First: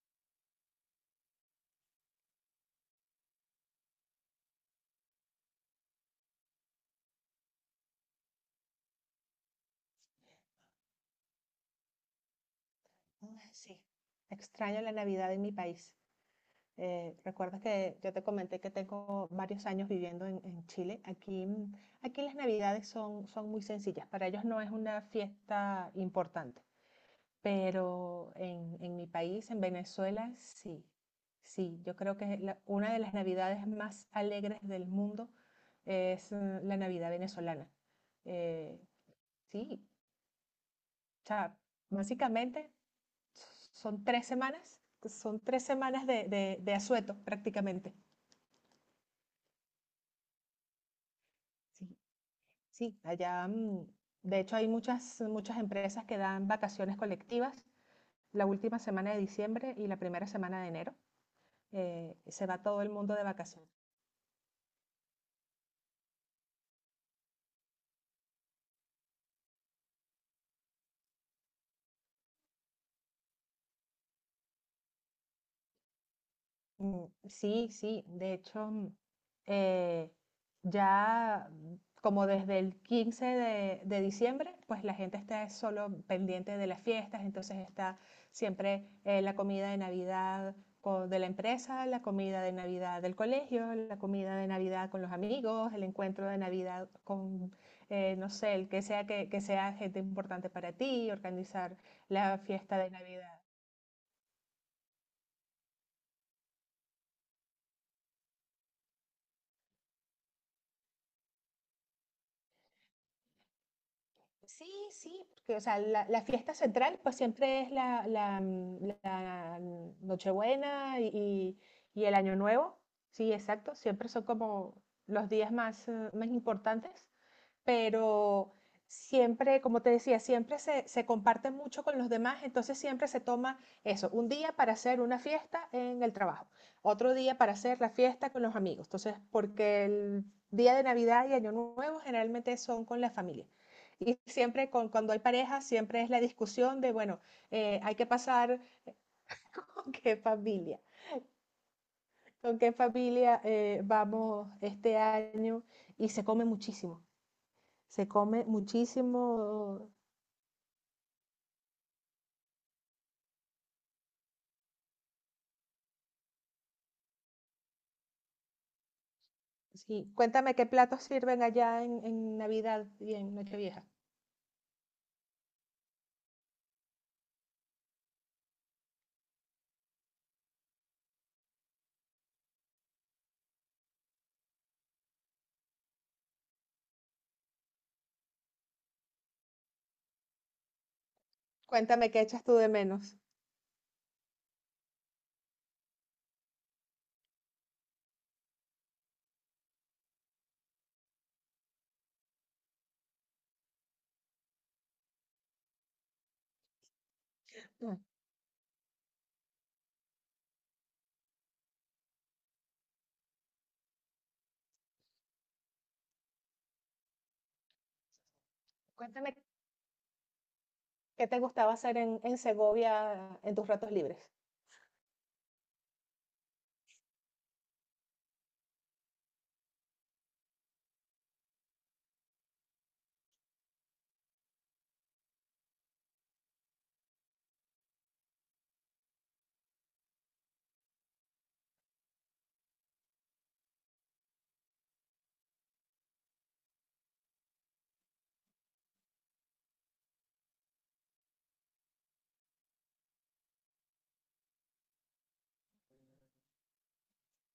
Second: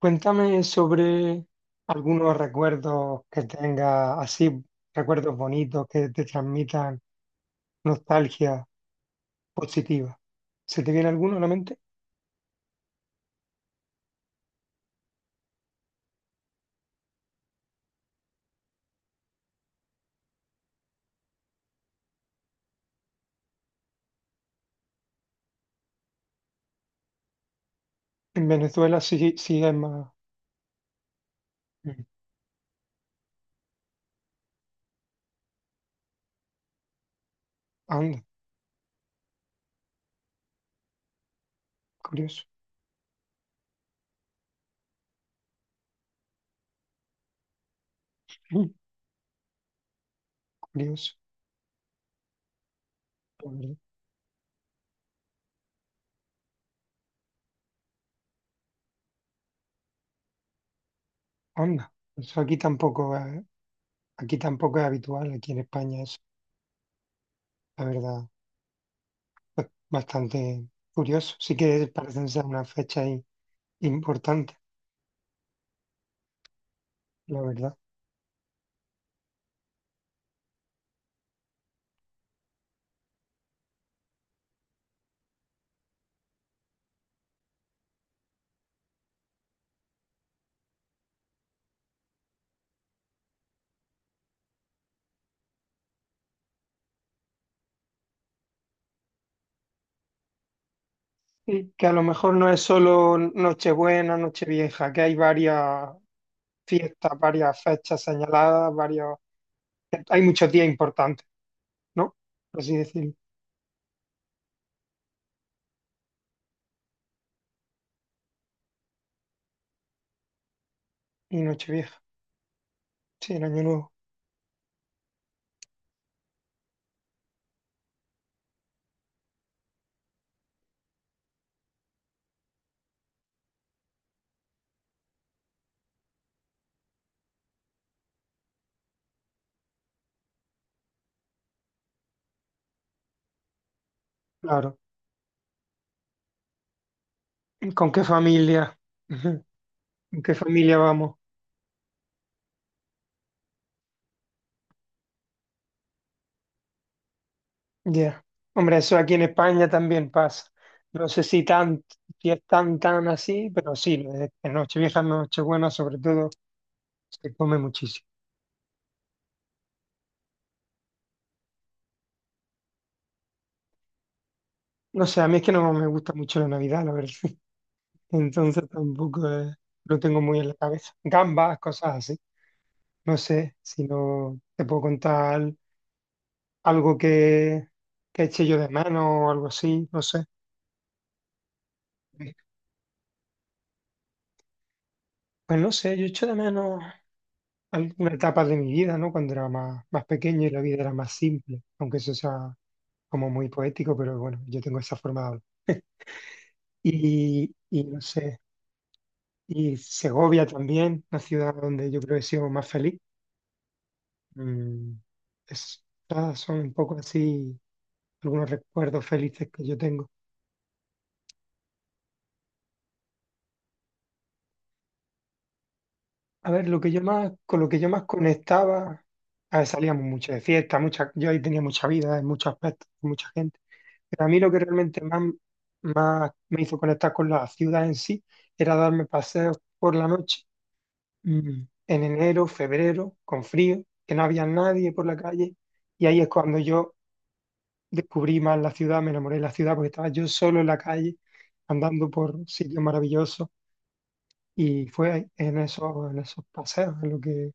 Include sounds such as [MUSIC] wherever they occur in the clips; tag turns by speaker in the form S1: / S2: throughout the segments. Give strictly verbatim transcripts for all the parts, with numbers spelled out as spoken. S1: Cuéntame sobre algunos recuerdos que tengas, así, recuerdos bonitos que te transmitan nostalgia positiva. ¿Se te viene alguno a la mente?
S2: Ay, Sí, extraño la Navidad en mi país. Eh, recuerdas que yo te comenté que tengo varios años viviendo en, en Chile. Aquí, mm, aquí las Navidades son, son muy sencillas. Para ellos no es una fiesta importante, pero
S1: En
S2: en, en
S1: Venezuela
S2: mi
S1: sí,
S2: país, en
S1: sí es más.
S2: Venezuela, sí. Sí, yo
S1: mm,
S2: creo que la- una de las Navidades más alegres del mundo es eh, la Navidad venezolana.
S1: Anda,
S2: Eh, sí, o sea,
S1: curioso.
S2: básicamente son tres semanas, son tres semanas de, de, de asueto prácticamente.
S1: mm, Curioso.
S2: Sí, sí, allá,
S1: La verdad.
S2: mm, de hecho hay muchas, muchas empresas que dan vacaciones colectivas la última semana de diciembre y la primera semana de enero.
S1: Anda.
S2: Eh,
S1: Eso
S2: se
S1: aquí
S2: va todo el mundo
S1: tampoco
S2: de
S1: es,
S2: vacaciones.
S1: aquí tampoco es habitual, aquí en España es, la verdad, pues, bastante curioso. Sí que parecen ser una fecha i- importante,
S2: Mm,
S1: la
S2: sí,
S1: verdad.
S2: sí, de hecho, mm, eh, ya mm, como desde el quince de, de diciembre, pues la gente está solo pendiente de las fiestas, entonces está siempre eh, la comida de Navidad co- de la empresa, la comida de Navidad del colegio, la comida de Navidad con los amigos, el encuentro de Navidad con, eh, no sé, el que sea que, que sea gente importante para ti,
S1: Sí,
S2: organizar
S1: que a lo mejor
S2: la
S1: no es
S2: fiesta de
S1: solo
S2: Navidad.
S1: Nochebuena, Nochevieja, que hay varias fiestas, varias fechas señaladas, varios, hay muchos días importantes, ¿no? Por así decirlo.
S2: Sí, sí, porque, o sea, la, la fiesta central pues siempre es la, la, mm, la Nochebuena
S1: Y
S2: y,
S1: Nochevieja,
S2: y el Año Nuevo. Sí,
S1: sí, el Año
S2: exacto,
S1: Nuevo,
S2: siempre son como los días más, eh, más importantes pero siempre, como te decía, siempre se, se comparte mucho con los demás, entonces siempre se toma eso, un día para hacer una fiesta en el trabajo, otro día para hacer la fiesta con los amigos, entonces porque el día de Navidad y Año Nuevo generalmente son con la familia. Y siempre
S1: claro.
S2: con, cuando hay pareja, siempre es la discusión de, bueno, eh,
S1: ¿Con
S2: hay
S1: qué
S2: que pasar
S1: familia? [LAUGHS] Ujú.
S2: [LAUGHS] con qué
S1: ¿Con qué familia
S2: familia,
S1: vamos?
S2: con qué familia eh, vamos este año. Y se come muchísimo, se
S1: Ya.
S2: come
S1: Hombre, eso aquí en España
S2: muchísimo.
S1: también pasa. No sé si tan, si es tan, tan así, pero sí, de- en Nochevieja, Nochebuena, sobre todo, se come muchísimo.
S2: Sí, cuéntame qué platos sirven allá en, en Navidad y en Nochevieja.
S1: No sé, a mí es que no me gusta mucho la Navidad, la verdad. Entonces tampoco eh, lo tengo muy en la cabeza. Gambas, cosas así. No sé si no te puedo contar algo que, que eche yo de menos o algo así, no sé.
S2: Cuéntame qué
S1: Eh,
S2: echas tú de menos.
S1: Pues no sé, yo echo de menos alguna etapa de mi vida, ¿no? Cuando era más, más pequeño y la vida era más simple, aunque eso sea como muy poético, pero bueno, yo tengo esa forma de hablar. Y, y
S2: Mm,
S1: no sé, y Segovia también, una ciudad donde yo creo que he sido más feliz. Mm, es- todas son un poco así algunos recuerdos
S2: cuéntame
S1: felices que yo tengo.
S2: qué te gustaba hacer en, en Segovia en tus ratos libres.
S1: A ver, lo que yo más, con lo que yo más conectaba, a ver, salíamos mucho de fiesta, mucha, yo ahí tenía mucha vida en muchos aspectos, con mucha gente, pero a mí lo que realmente más, más me hizo conectar con la ciudad en sí era darme paseos por la noche, mm, en enero, febrero, con frío, que no había nadie por la calle, y ahí es cuando yo descubrí más la ciudad, me enamoré de la ciudad porque estaba yo solo en la calle, andando por sitios maravillosos. Y fue ahí, en esos, en esos paseos, en lo que,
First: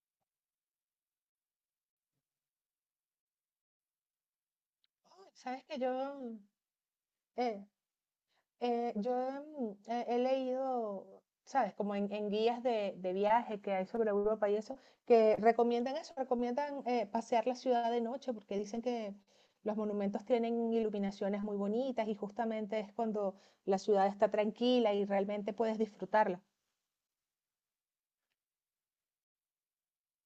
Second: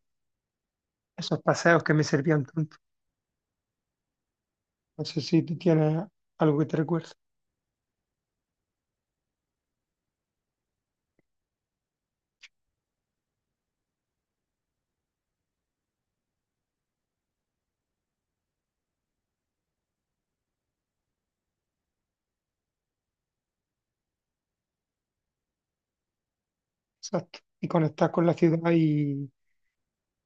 S1: esos paseos que me servían tanto. No sé
S2: Oh,
S1: si tú
S2: sabes que
S1: tienes
S2: yo,
S1: algo que te recuerde.
S2: eh, Eh, yo mm, he, he leído, ¿sabes? Como en, en guías de, de viaje que hay sobre Europa y eso, que recomiendan eso, recomiendan eh, pasear la ciudad de noche porque dicen que los monumentos tienen iluminaciones muy bonitas y justamente es cuando la ciudad está tranquila y realmente puedes disfrutarla.
S1: Exacto. Y conectar con la ciudad y,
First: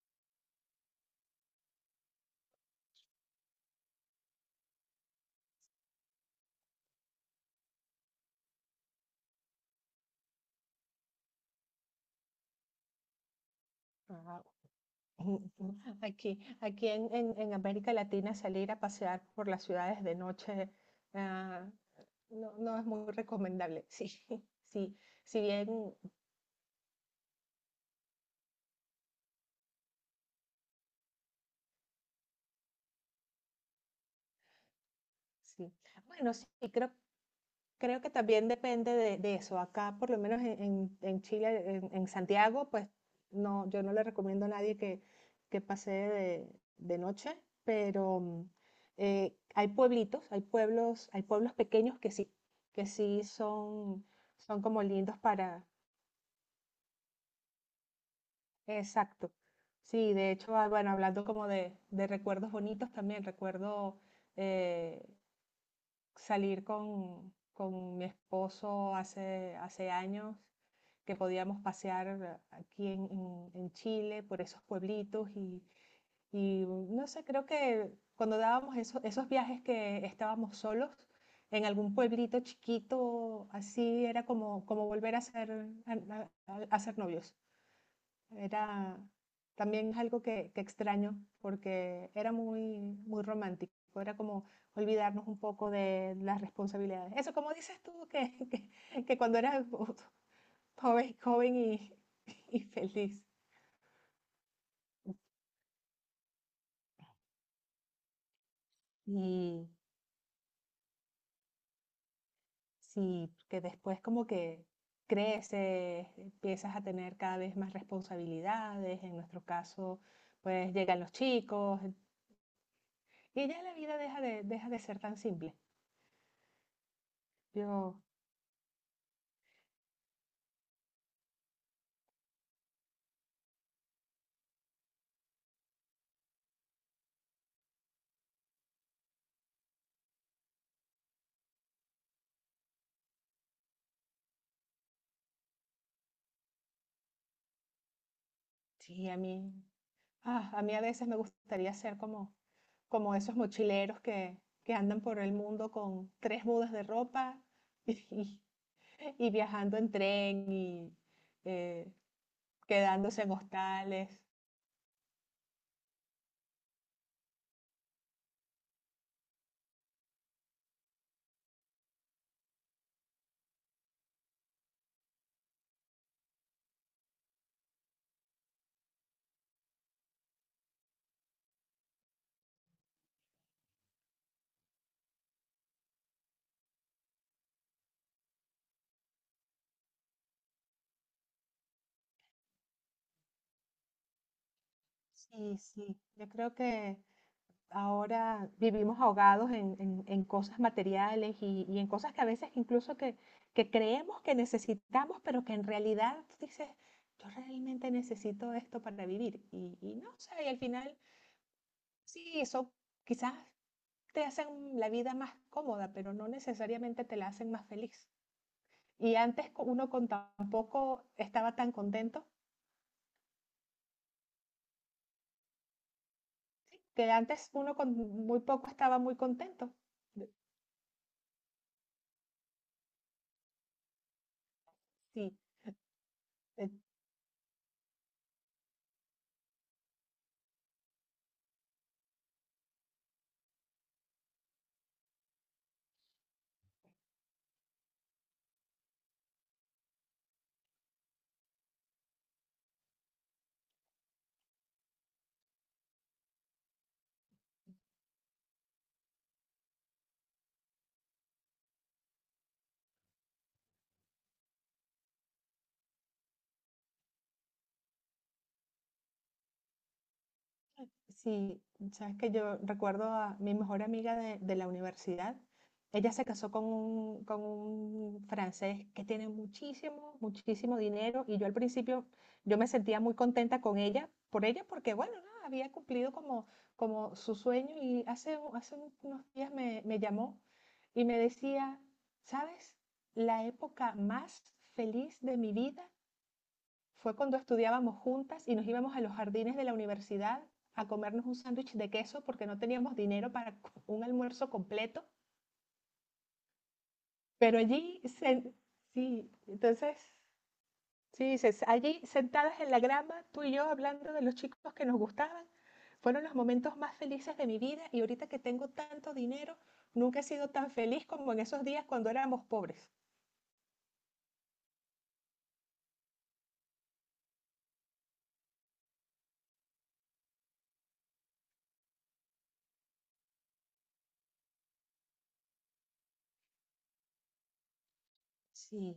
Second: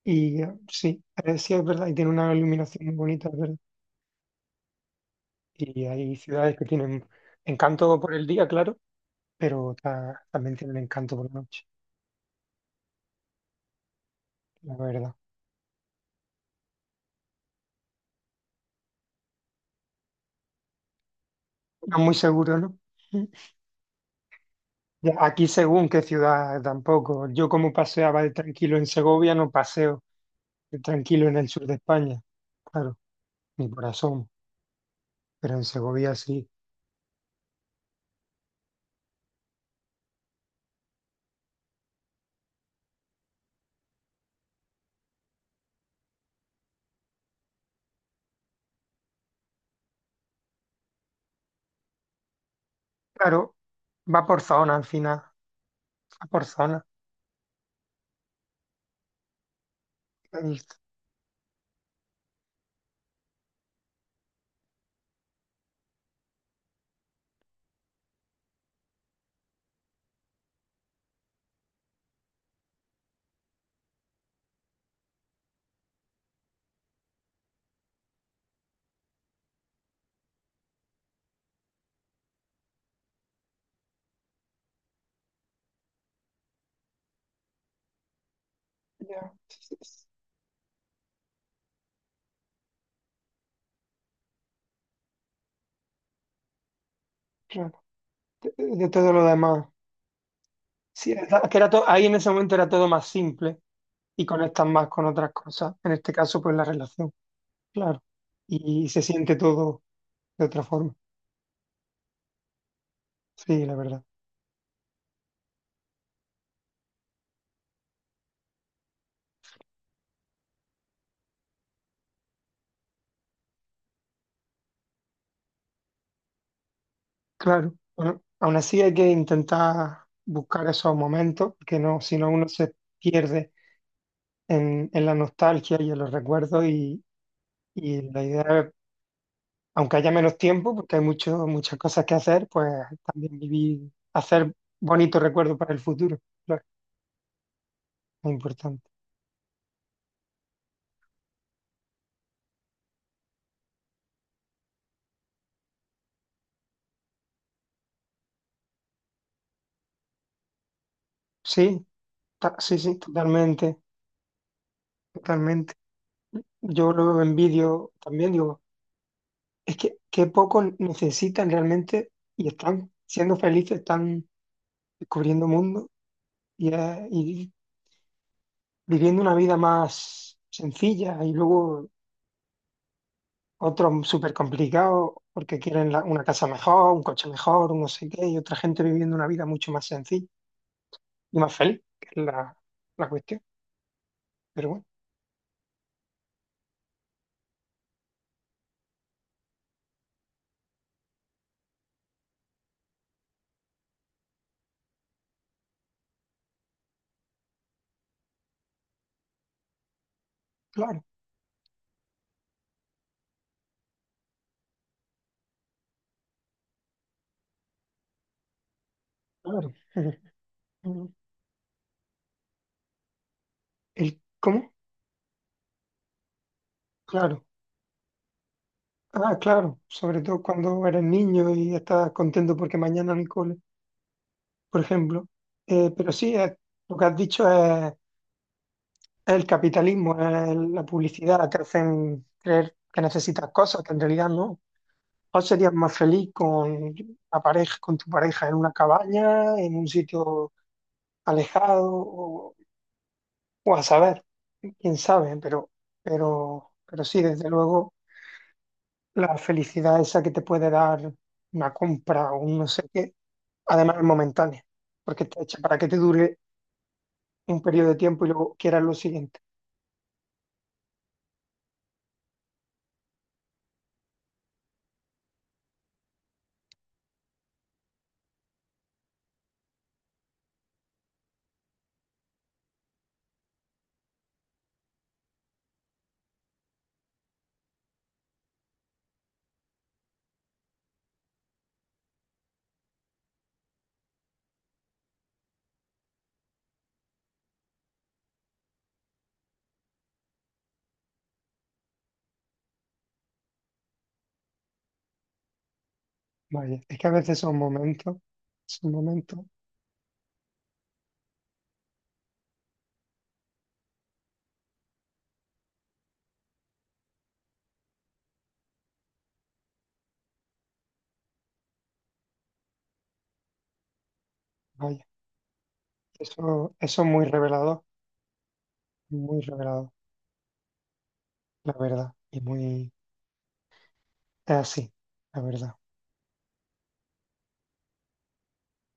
S1: y eh, sí, eh, sí es verdad, y tiene una iluminación muy bonita, es verdad. Y hay ciudades que tienen encanto por el día, claro, pero ta- también tienen encanto por la noche,
S2: Ah,
S1: la verdad.
S2: [LAUGHS] Aquí, aquí en, en- en América Latina salir a pasear por las ciudades de noche ah,
S1: No muy
S2: no,
S1: seguro, ¿no?
S2: no es muy
S1: [LAUGHS]
S2: recomendable. Sí, [LAUGHS] sí.
S1: Ya,
S2: Si
S1: aquí según
S2: bien
S1: qué ciudad tampoco. Yo como paseaba de tranquilo en Segovia, no paseo de tranquilo en el sur de España. Claro. Mi corazón, pero en
S2: sí,
S1: Segovia
S2: bueno, sí,
S1: sí.
S2: creo, creo que también depende de, de eso. Acá, por lo menos en, en- en Chile, en, en Santiago, pues no, yo no le recomiendo a nadie que, que pase de, de noche, pero mm, eh, hay pueblitos, hay pueblos, hay pueblos pequeños que sí, que sí
S1: Claro,
S2: son,
S1: va por
S2: son
S1: zona
S2: como
S1: al
S2: lindos
S1: final,
S2: para,
S1: va por zona,
S2: exacto. Sí, de
S1: la
S2: hecho, ah,
S1: lista.
S2: bueno, hablando como de, de recuerdos bonitos también, recuerdo eh, salir con, con mi esposo hace, hace años, que podíamos pasear aquí en, en- en Chile por esos pueblitos y, y, no sé, creo que cuando dábamos eso- esos viajes que estábamos solos en algún pueblito chiquito, así era como, como volver a ser, a- a- a- a ser novios. Era
S1: Ya,
S2: también es algo que, que extraño porque era muy, muy romántico. Era como olvidarnos un poco de las responsabilidades. Eso, como dices
S1: claro.
S2: tú, que,
S1: De,
S2: [LAUGHS]
S1: de
S2: que,
S1: todo
S2: que
S1: lo
S2: cuando eras
S1: demás. Sí,
S2: joven,
S1: es verdad
S2: joven
S1: que era to-
S2: y,
S1: ahí en ese
S2: [LAUGHS]
S1: momento
S2: y
S1: era todo más
S2: feliz.
S1: simple y conectas más con otras cosas. En este caso, pues la relación, claro. Y, se siente
S2: Y
S1: todo de otra forma.
S2: sí, que
S1: Sí, la
S2: después
S1: verdad.
S2: como que creces, empiezas a tener cada vez más responsabilidades. En nuestro caso, pues llegan los chicos y ya la vida deja de, deja de ser tan simple.
S1: Claro.
S2: Yo,
S1: Bueno, aún así hay que intentar buscar esos momentos, que no, si no uno se pierde en, en la nostalgia y en los recuerdos y, y la idea aunque haya menos tiempo, porque hay mucho, muchas cosas que hacer, pues también vivir, hacer bonitos recuerdos para el futuro, claro, es importante.
S2: sí, a mí. Ah, a mí a veces me gustaría ser como, como esos mochileros que, que andan por el mundo con tres mudas de ropa [LAUGHS] y, y viajando en tren y
S1: Sí,
S2: eh,
S1: ta- sí, sí,
S2: quedándose en
S1: totalmente,
S2: hostales.
S1: totalmente. Yo lo envidio también, digo, es que qué poco necesitan realmente y están siendo felices, están descubriendo mundo y, eh, y viviendo una vida más sencilla y luego otros súper complicados porque quieren la- una casa mejor, un coche mejor, un no sé qué, y otra gente viviendo una vida mucho más sencilla y más feliz, que es la, la cuestión. Pero bueno,
S2: Sí, sí, yo creo que ahora vivimos ahogados en, en- en cosas materiales y, y en cosas que a veces incluso que, que creemos que necesitamos, pero que en realidad dices, yo realmente necesito esto para vivir. Y, y no sé, y al final
S1: claro,
S2: sí, eso quizás te hacen la vida más cómoda, pero no necesariamente te la hacen más feliz. Y antes co-
S1: claro.
S2: uno con
S1: [LAUGHS]
S2: tampoco estaba tan contento,
S1: ¿El cómo?
S2: ¿sí? Que
S1: Claro.
S2: antes uno con muy poco estaba muy
S1: Ah,
S2: contento.
S1: claro. Sobre
S2: De-
S1: todo cuando eres niño y estás contento porque mañana no hay cole, por ejemplo.
S2: sí,
S1: Eh, pero sí, es- lo que has dicho es, es el capitalismo, es la publicidad, te hacen creer que necesitas cosas que en realidad no. ¿Cuál serías más feliz con la pareja, con tu pareja en una cabaña, en un sitio alejado o, o a saber? Quién sabe, pero, pero, pero sí, desde luego, la felicidad esa que te puede dar una compra o un no sé qué, además es momentánea, porque está hecha para que te dure un periodo de tiempo y luego quieras lo siguiente.
S2: sí, sabes que yo recuerdo a mi mejor amiga de, de la universidad. Ella se casó con un, con un francés que tiene muchísimo, muchísimo dinero y yo al principio yo me sentía muy contenta con ella, por ella, porque bueno, nada, había cumplido como, como su sueño y hace, u- hace un- unos días me, me llamó y me decía, ¿sabes? La época más feliz de mi vida fue cuando estudiábamos juntas y nos íbamos a los jardines de la universidad a comernos un sándwich de queso porque no teníamos dinero para un almuerzo completo.
S1: Vaya, es que a veces son
S2: Pero allí,
S1: momentos,
S2: se-
S1: son
S2: sí,
S1: momentos,
S2: entonces, sí, se- allí sentadas en la grama, tú y yo hablando de los chicos que nos gustaban, fueron los momentos más felices de mi vida y ahorita que tengo tanto dinero, nunca he sido tan feliz como en esos días cuando éramos pobres.
S1: vaya, eso, eso es muy revelador, muy revelador, la verdad, y muy es así, la verdad.
S2: Sí,